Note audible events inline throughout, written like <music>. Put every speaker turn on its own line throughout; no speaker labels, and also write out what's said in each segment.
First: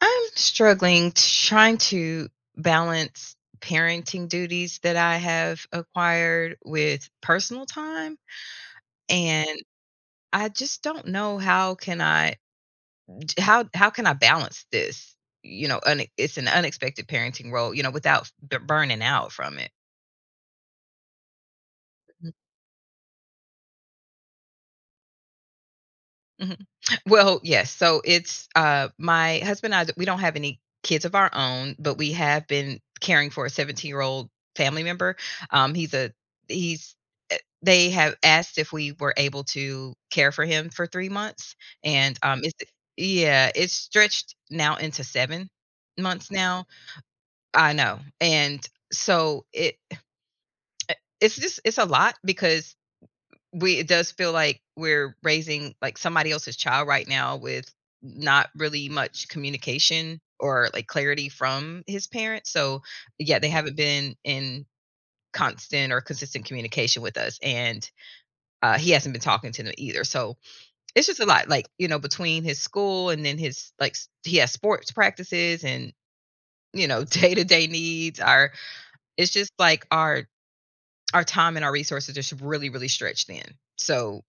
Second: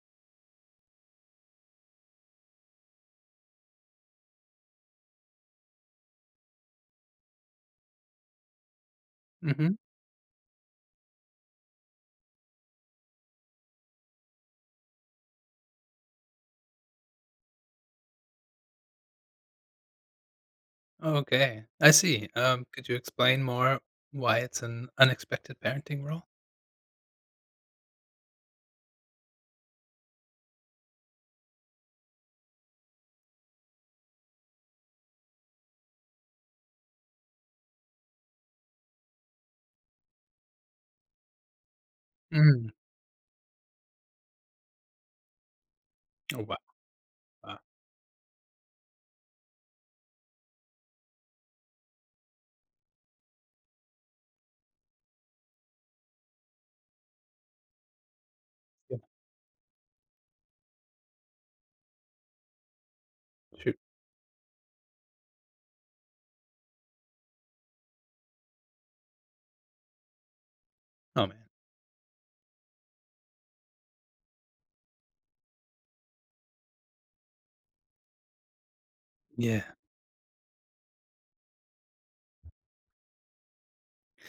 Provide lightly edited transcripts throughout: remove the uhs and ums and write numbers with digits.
I'm struggling t trying to balance parenting duties that I have acquired with personal time, and
Mhm.
I just don't know how can I balance this? You know, une It's an unexpected parenting role, without b burning out from it.
Okay, I see. Could you explain more why it's an unexpected parenting role?
Mhm. Well, yes. So it's my husband and I, we don't have any kids of our own, but we have been caring for a 17-year-old family member. He's a he's eh, They have asked if we were able to care for him for 3 months, and it's
Mm.
yeah, it's stretched now into 7 months
Oh, wow.
now.
Wow.
I know. And so it eh, it's just it's a lot because we it does feel like we're raising like somebody else's child right now with not really
Yeah.
much communication or like clarity from his parents. So yeah, they haven't
Shoot.
been in constant or consistent communication with us, and he hasn't been talking to them either, so it's just a
Oh, man.
lot, like, between his school and then his he has sports practices and <laughs> day-to-day needs our it's just
Yeah.
like our time and our resources are just really really stretched thin, so.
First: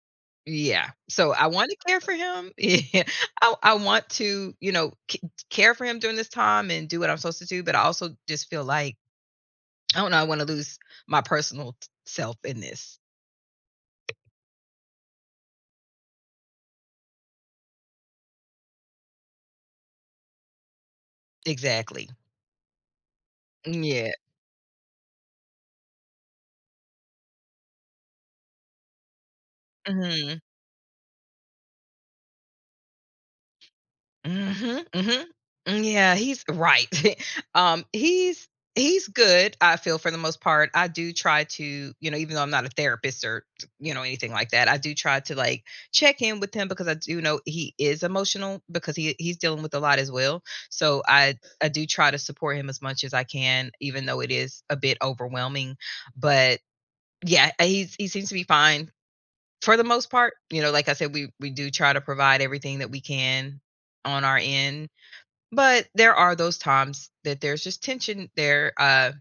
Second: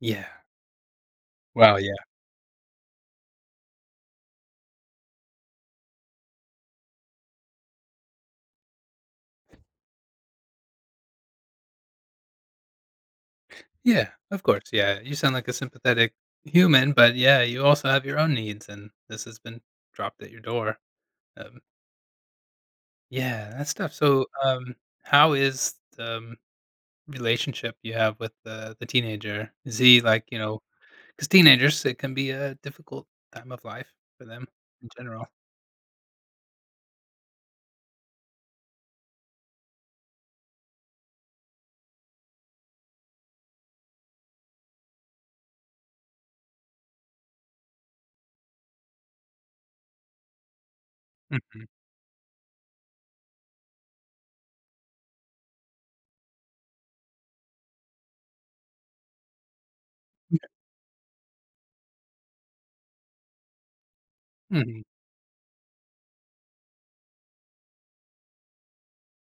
Yeah.
Yeah. So I want to
Wow, yeah.
care for him. <laughs> Yeah. I want to, care for him during this time and do what I'm supposed to do. But I also just feel like, I don't know, I want to lose my personal self in this.
Yeah, of course, yeah. You sound like a sympathetic human, but, yeah, you also have your own needs, and this has been dropped at your door. Um,
Exactly.
yeah, that's tough.
Yeah.
So, how is the, relationship you have with the teenager? Is he, like,
Mm-hmm.
'cause teenagers, it can be a difficult time of life for them
Mhm,
in
mhm.
general.
Mm, yeah, he's right. <laughs> He's good, I feel, for the most part. I do try to, even though I'm not a therapist or, anything like that, I do try to, like, check in with him because I do know he is emotional because he's dealing with a lot as well. So
Mhm.
I do try to support him as much as I can, even though it is a bit overwhelming. But, yeah, he seems to be fine for the most part. Like I said, we do try to provide everything that we can on our
Mhm.
end. But there are those times that there's just tension there, uh,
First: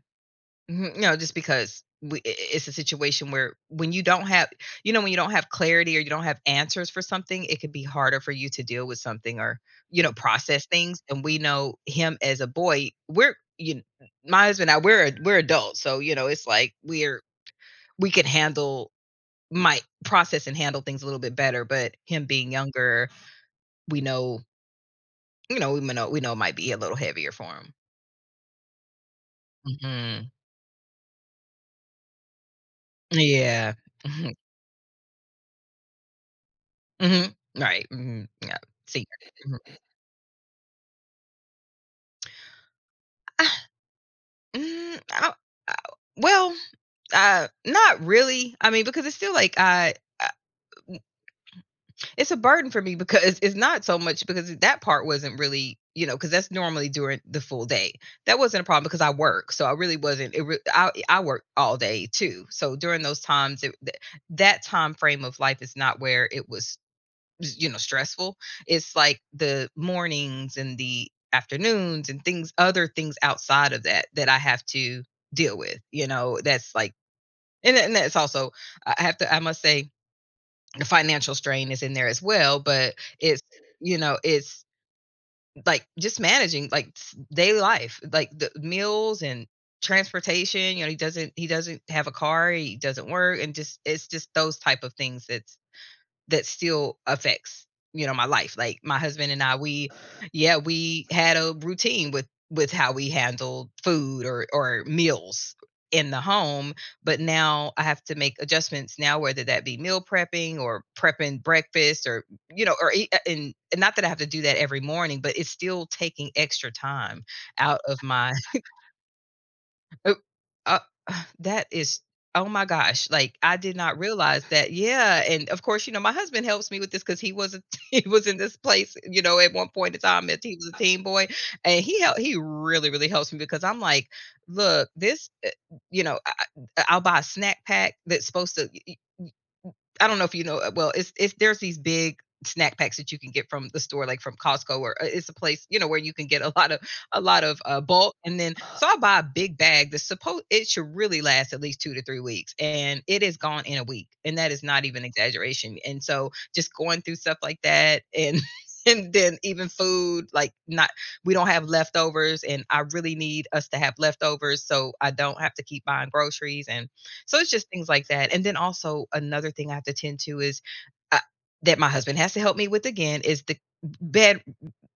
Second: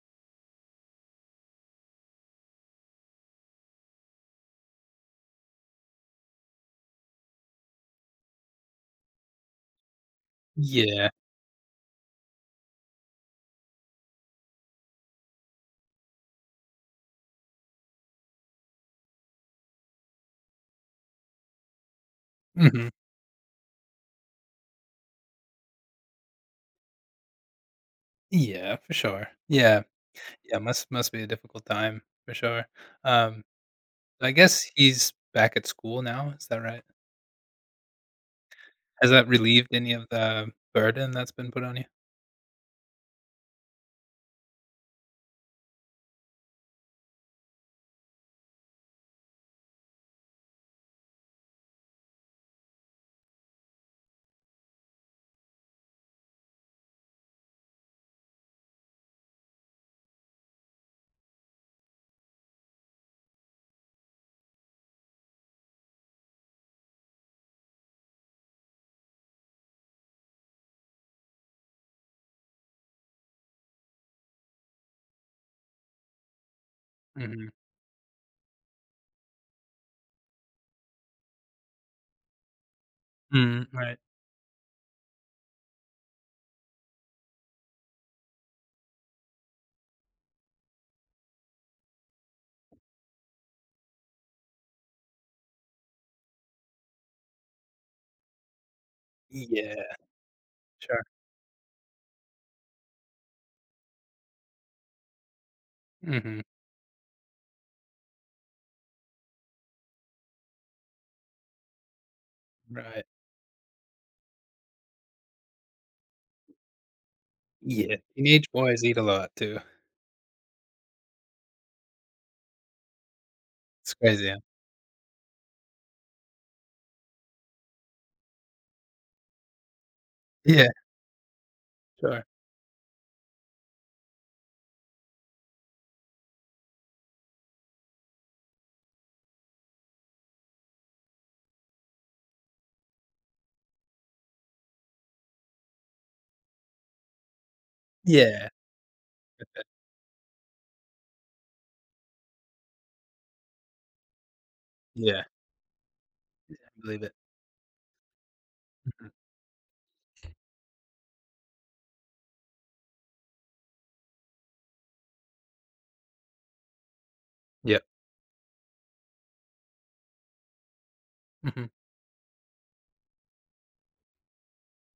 mhm, you know, just because we I it's a situation where when you don't have clarity or you don't have answers for something, it could be harder for you to deal with something or, process things,
Yeah.
and we know him as a boy, we're you my husband and I, we're adults, so, it's like we could handle might process and handle things a little bit better, but him being
Mhm.
younger, we know, we know it might be a little heavier for him.
Yeah, for sure. Yeah.
Mhm.
Yeah, must be a difficult time for sure. Um,
Yeah.
I
Mhm.
guess he's back at school now, is that right?
Mhm. Right. Mhm. Yeah. See.
Has that relieved
Mhm.
any of the burden that's been put on you?
Ah, mm, I don't uh, well, not really. I mean, because it's still like I uh, it's a burden for me because <laughs> it's not so much, because that part wasn't really, because that's normally during the full day. That wasn't a problem because I work, so I really wasn't. It re I I work all day too. So during those times, it th that time frame of life is not where it was, stressful. It's like the mornings and the afternoons and things other things outside of that that I have to deal with, that's like.
Mhm.
And that's also, I have to I must say, the financial strain is in there as well, but it's
Mm,
you
right.
know it's like just managing, daily life, like the meals and transportation. He doesn't have a car, he doesn't work, and just it's just those type of things that still affects, my life. Like my husband and I, we
Yeah,
yeah,
sure.
we had a routine with how we handled food or meals in the
Mhm.
home, but now I have to make adjustments now, whether that be meal prepping or prepping breakfast, or you know or
Right.
e- and not that I have to do that every morning, but it's still taking extra time out
Yeah.
of my.
Teenage boys eat a lot too.
Oh, uh, <sighs> that is oh my gosh, like, I did
It's
not
crazy. Huh?
realize that. Yeah, and, of course, my husband helps me with this because he was a <laughs> he was in this place, at one point in time, as he
Yeah,
was a teen boy, and he helped.
sure.
He really, really helps me because I'm like, "Look, this" you know, I I'll buy a snack pack that's supposed to. I don't know if you know. Well, it's there's these big snack packs that you can get from the store, like from Costco, or it's a place, where you can get a lot of bulk. And
Yeah.
then so I buy a
I
big
bet.
bag that's supposed it should really last at least 2 to 3 weeks, and it is gone in a week, and that is not even
Yeah.
exaggeration. And so
I
just going
believe it.
through stuff like that, and <laughs>
Mhm.
and then even food, like, not, we don't have leftovers, and I really need us to have leftovers so I don't have to keep buying groceries, and so it's just
Yep.
things like that. And then also another thing I have to tend to is uh,
Mhm,
that my husband has to help me with again is the bed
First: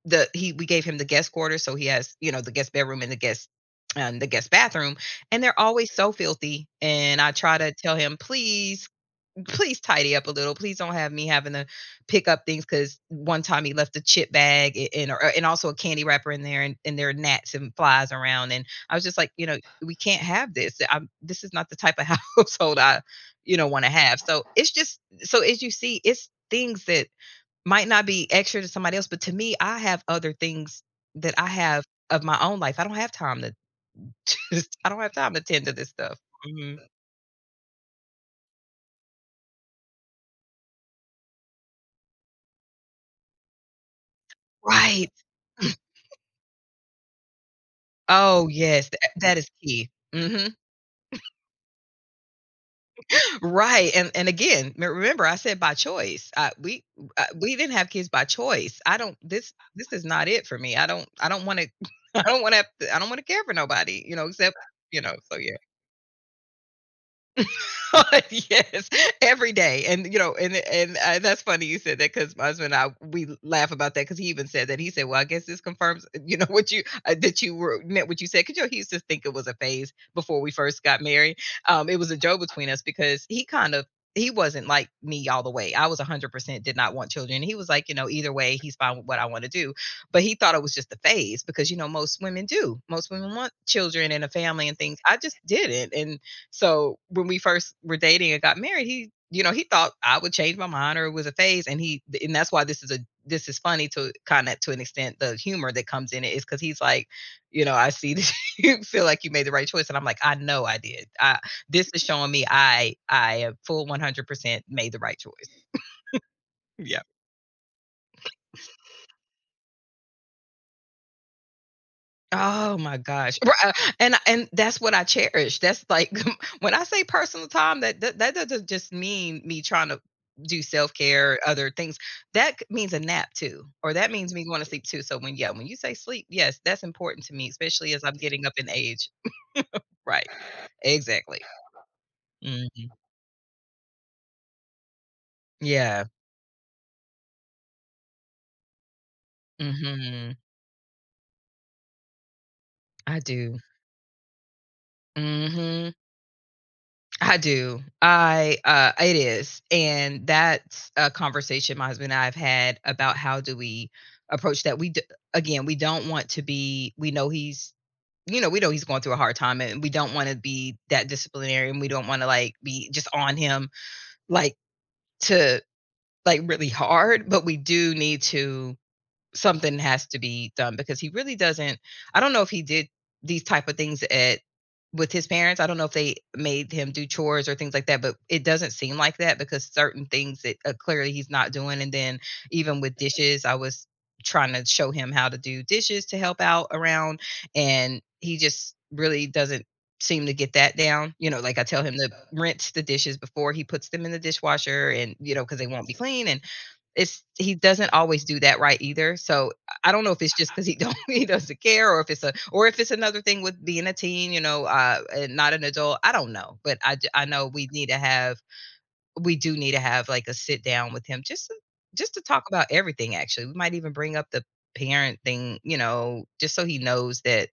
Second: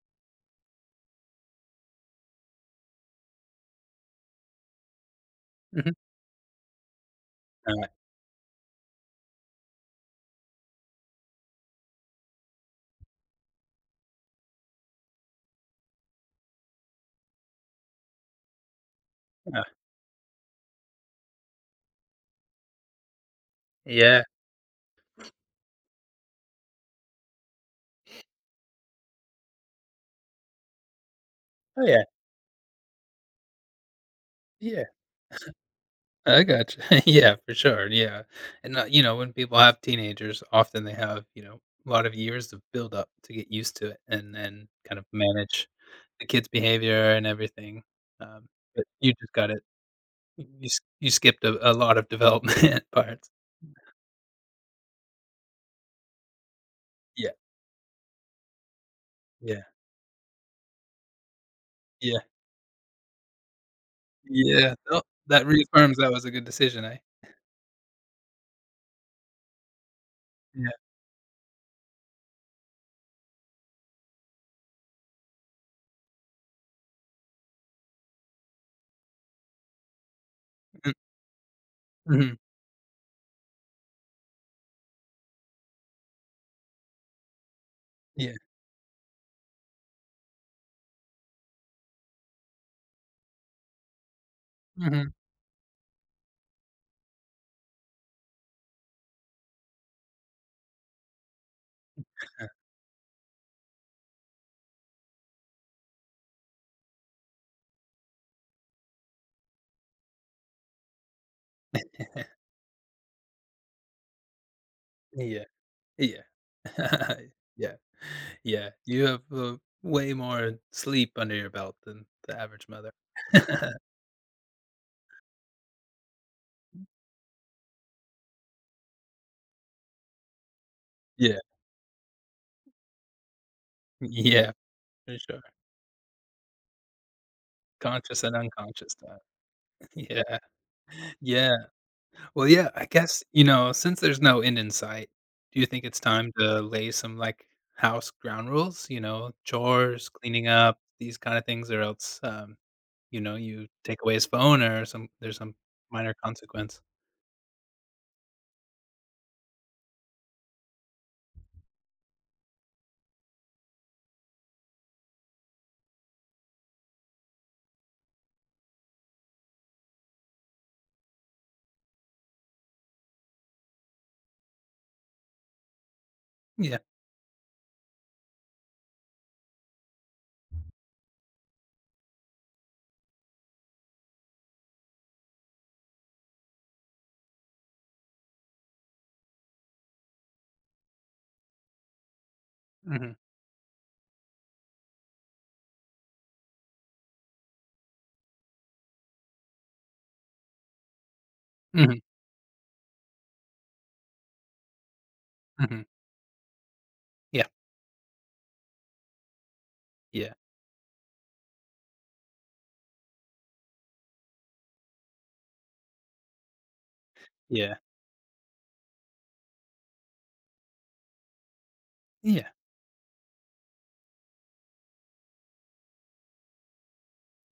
the he we gave him the guest quarters, so he has, the guest bedroom and the guest bathroom, and they're always
mhm.
so filthy, and I try to
Uh,
tell him, please, please tidy up a little. Please don't have me having to pick up things, because one time he left a chip bag and also a candy wrapper in there, and, there are gnats and flies around. And I was just like,
uh,
we can't have this. This is not the type of <laughs> household I, want to have.
yeah.
So it's just, so as you see, it's things that might not be extra to somebody else, but to me, I have other things that I have
Oh, yeah.
of my own life. I don't have time to. <laughs>
Yeah.
I don't have time to tend to this stuff.
I got
Mhm.
you. <laughs> Yeah, for sure, yeah. And, you know, when people have teenagers, often they have, you know, a lot of years of build up to get used to it and kind of
Right.
manage the kids' behavior and everything. Um,
Oh,
but
yes, tha
you just
that is
got it
key. Mhm.
you skipped a lot of development <laughs> parts.
Right, and again, me remember, I said by choice.
Yeah,
We didn't have kids by choice. I don't this
yeah,
this is not it for me. I don't wanna <laughs>
yeah,
I don't want I don't wanna care for nobody, except,
yeah. Well,
so
that
yeah.
reaffirms that was a good decision, eh?
God, <laughs> yes, every day, and
Yeah.
that's funny you said that, because my husband and I, we laugh about that, because he even said that he said, "Well, I guess this confirms, <laughs> you know, what you that you were meant what you said." Because he used to think it was a phase before we first
Mm,
got married. It was a
mhm.
joke between us because he kind of he wasn't like me all the way. I was 100% did not want children. He was like, either
Yeah.
way, he's fine with what I want to do. But he thought it was just a phase, because most women do. Most women want children and a family and things.
Mhm.
I just didn't, and so when we first were dating and got married, he thought I would change my mind or it was a phase. And
Uh,
that's why this is funny, to kind of to an extent. The humor that comes in it is because he's like, I see that <laughs> you feel like you made the right choice, and I'm like, I know I did. I This is showing me I have full 100% made the right choice.
yeah. Yeah.
Yeah.
<laughs> Yeah. Yeah. You have, way more sleep under your belt than the average
Oh
mother.
my gosh. Ri
<laughs>
and that's what I cherish. That's like <laughs> when I say personal time, that doesn't just mean me trying to do
Yeah.
self-care, other things. That c means a nap too, or that means me
Yeah,
going to sleep too. So,
for
when
sure.
yeah, when you say sleep, yes, that's important to me, especially as I'm
Conscious and
getting up in
unconscious
age.
time. <laughs>
Right.
Yeah.
Exactly.
Yeah. Well, yeah, I
Mhm.
guess, you know, since there's no end in sight, do you think it's
Yeah.
time to lay some, like, house ground rules? You know, chores,
Mhm.
cleaning up, these kinda things, or else,
I
you know,
do.
you take away his phone or some there's some
Mhm.
minor consequence.
I do. I it is. And that's a conversation my husband and I have had about how do we approach that. Again, we don't want to be we know he's we know he's going through a hard time, and we don't want to be that disciplinary, and we don't want to like be just on him, like, to, like, really
Yeah.
hard, but we do need to. Something has to be done because he really doesn't. I don't know if he did these type of things at, with his parents. I don't know if they made him do chores or things like that, but it doesn't seem like that because certain things that, clearly he's not doing, and then even with
Mhm.
dishes, I was trying to show him how to do dishes to help out around, and he just really doesn't seem to get that down. You know, like, I tell him
Mhm.
to rinse the dishes before he puts them in the dishwasher and, you know, because they
Mhm.
won't be clean, and it's,
Yeah.
he doesn't always do that right either, so I don't know if
Yeah,
it's just <laughs> because he don't <laughs> he doesn't care, or if it's a or if it's another thing with being a teen, you know, and not an adult, I don't know, but I know we
yeah,
need to have, we do need to have, like, a sit down with him just to, just to talk
yeah,
about everything, actually. We might even bring up the parent thing, you know, just so he knows that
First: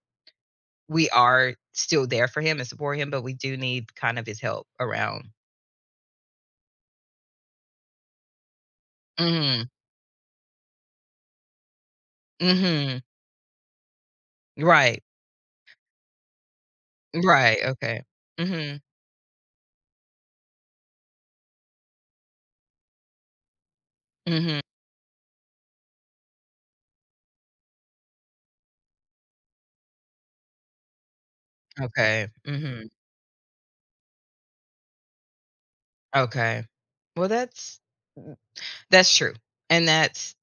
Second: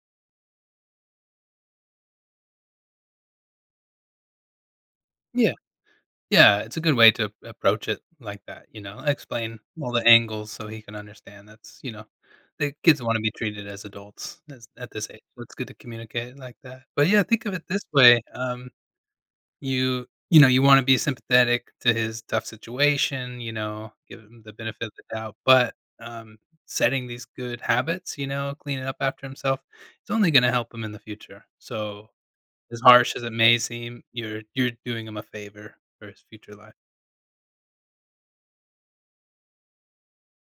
we are still there for him and support him, but we do need kind of his help around.
yeah, yeah, it's a good way to approach it like that, you know, explain
Mhm,
all the angles so he can understand that's, you know, the
mhm.
kids wanna be treated as adults as at
Right,
this age, so it's good to communicate it like that. But yeah, think of
right,
it this
okay.
way,
Mhm,
you know, you wanna be sympathetic to his tough situation, you know, give him the
mhm.
benefit of the doubt, but, setting these good habits, you know, cleaning up after himself, it's only gonna help him in the future, so
Okay,
as
mhm,
harsh as it may seem, you're doing him a favor for his future
okay.
life.
Well, that's, mm, that's true, and that's,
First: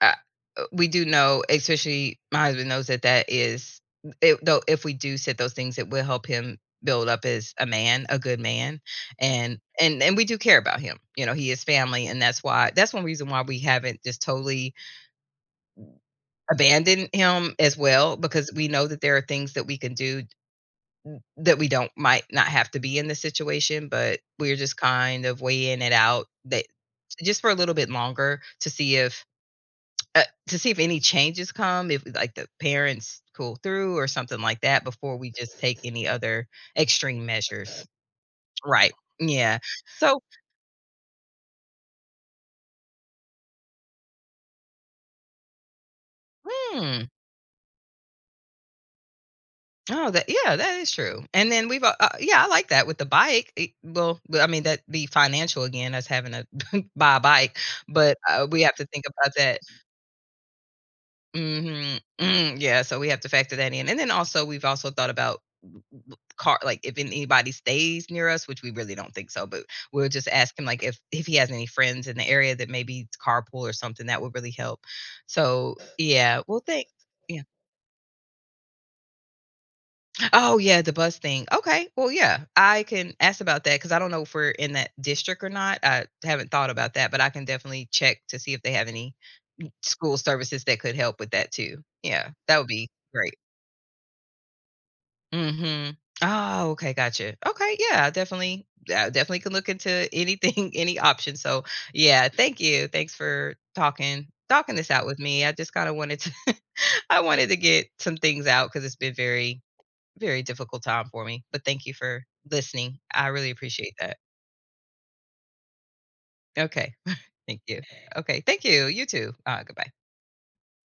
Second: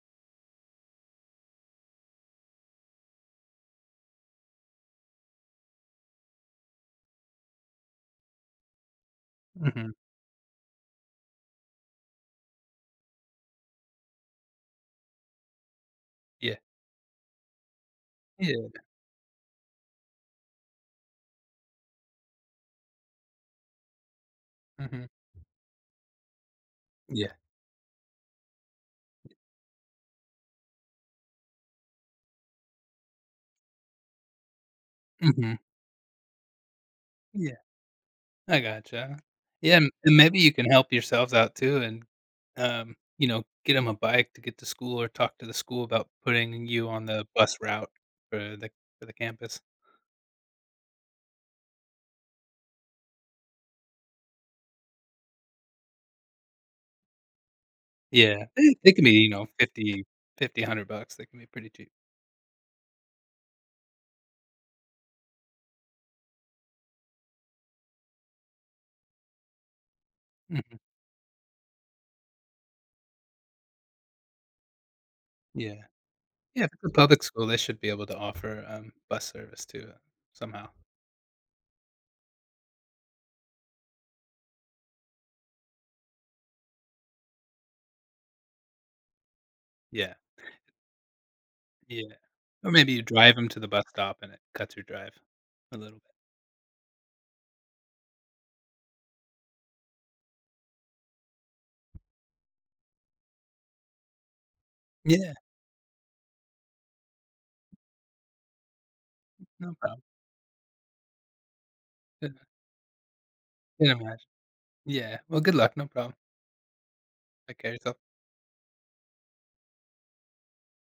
uh, we do know, especially my husband knows, that that is it though. If we do set those things, it will help him build up as a man, a good man, and
Mhm.
and we do care about him. You know, he is family, and that's why, that's one reason why we haven't just totally
Yeah.
abandoned him as well, because we
Yeah.
know that there are things that we can do that we don't might not have to be in the situation, but we're just
Mhm.
kind of weighing it out, that
Yeah.
just for a little bit longer to see if, to see if any changes come, if like the parents cool through or something like that, before we
Mhm.
just take any other extreme
Yeah.
measures.
I
Right.
gotcha.
Yeah.
Yeah, and
So,
maybe you can help yourselves out too and, you know, get him a bike to get to school or talk to the school about putting you on
hmm.
the bus route for the campus.
Oh, that, yeah, that is true. And then we've, yeah, I like that with the bike. It- well, but I mean that would be financial again, us having to <laughs> buy a bike, but
Yeah.
we have
It
to
it
think
can be, you
about
know,
that.
50, fifty, $100. 100 They can be pretty cheap.
Mhm. Mm, yeah, so we have to factor that in, and then also we've also thought about w w car, like, if anybody stays near us, which we really don't think so, but we'll just ask him,
Mhm.
like, if he has any friends in the area that maybe it's carpool or something, that would really help. So,
Yeah.
yeah, well,
Yeah, if it's
thank.
a public
Yeah.
school, they should be able to offer, bus service too,
Oh,
somehow.
yeah, the bus thing. Okay, well, yeah, I can ask about that because I don't know if we're in that district or not. I haven't thought about that, but I can definitely check to see if they have any
Yeah.
school services that could help with that too.
Yeah.
Yeah, that would
Or
be
maybe you
great.
drive 'em to the bus stop and it cuts your drive a
Mhm.
little bit.
Oh, okay, gotcha. Okay, yeah, definitely, I definitely can look into anything, <laughs> any option. So, yeah, thank you. Thanks for talking this out with
Yeah,
me. I just kind of wanted to, <laughs> I wanted to get some things out cuz it's been very,
no problem.
very difficult time for me. But thank you for
Good.
listening. I really
I
appreciate
can
that.
imagine. Yeah. Well, good luck, no problem.
Okay. <laughs>
Take
Thank
care of
you.
yourself.
Okay, thank you. You too. Goodbye.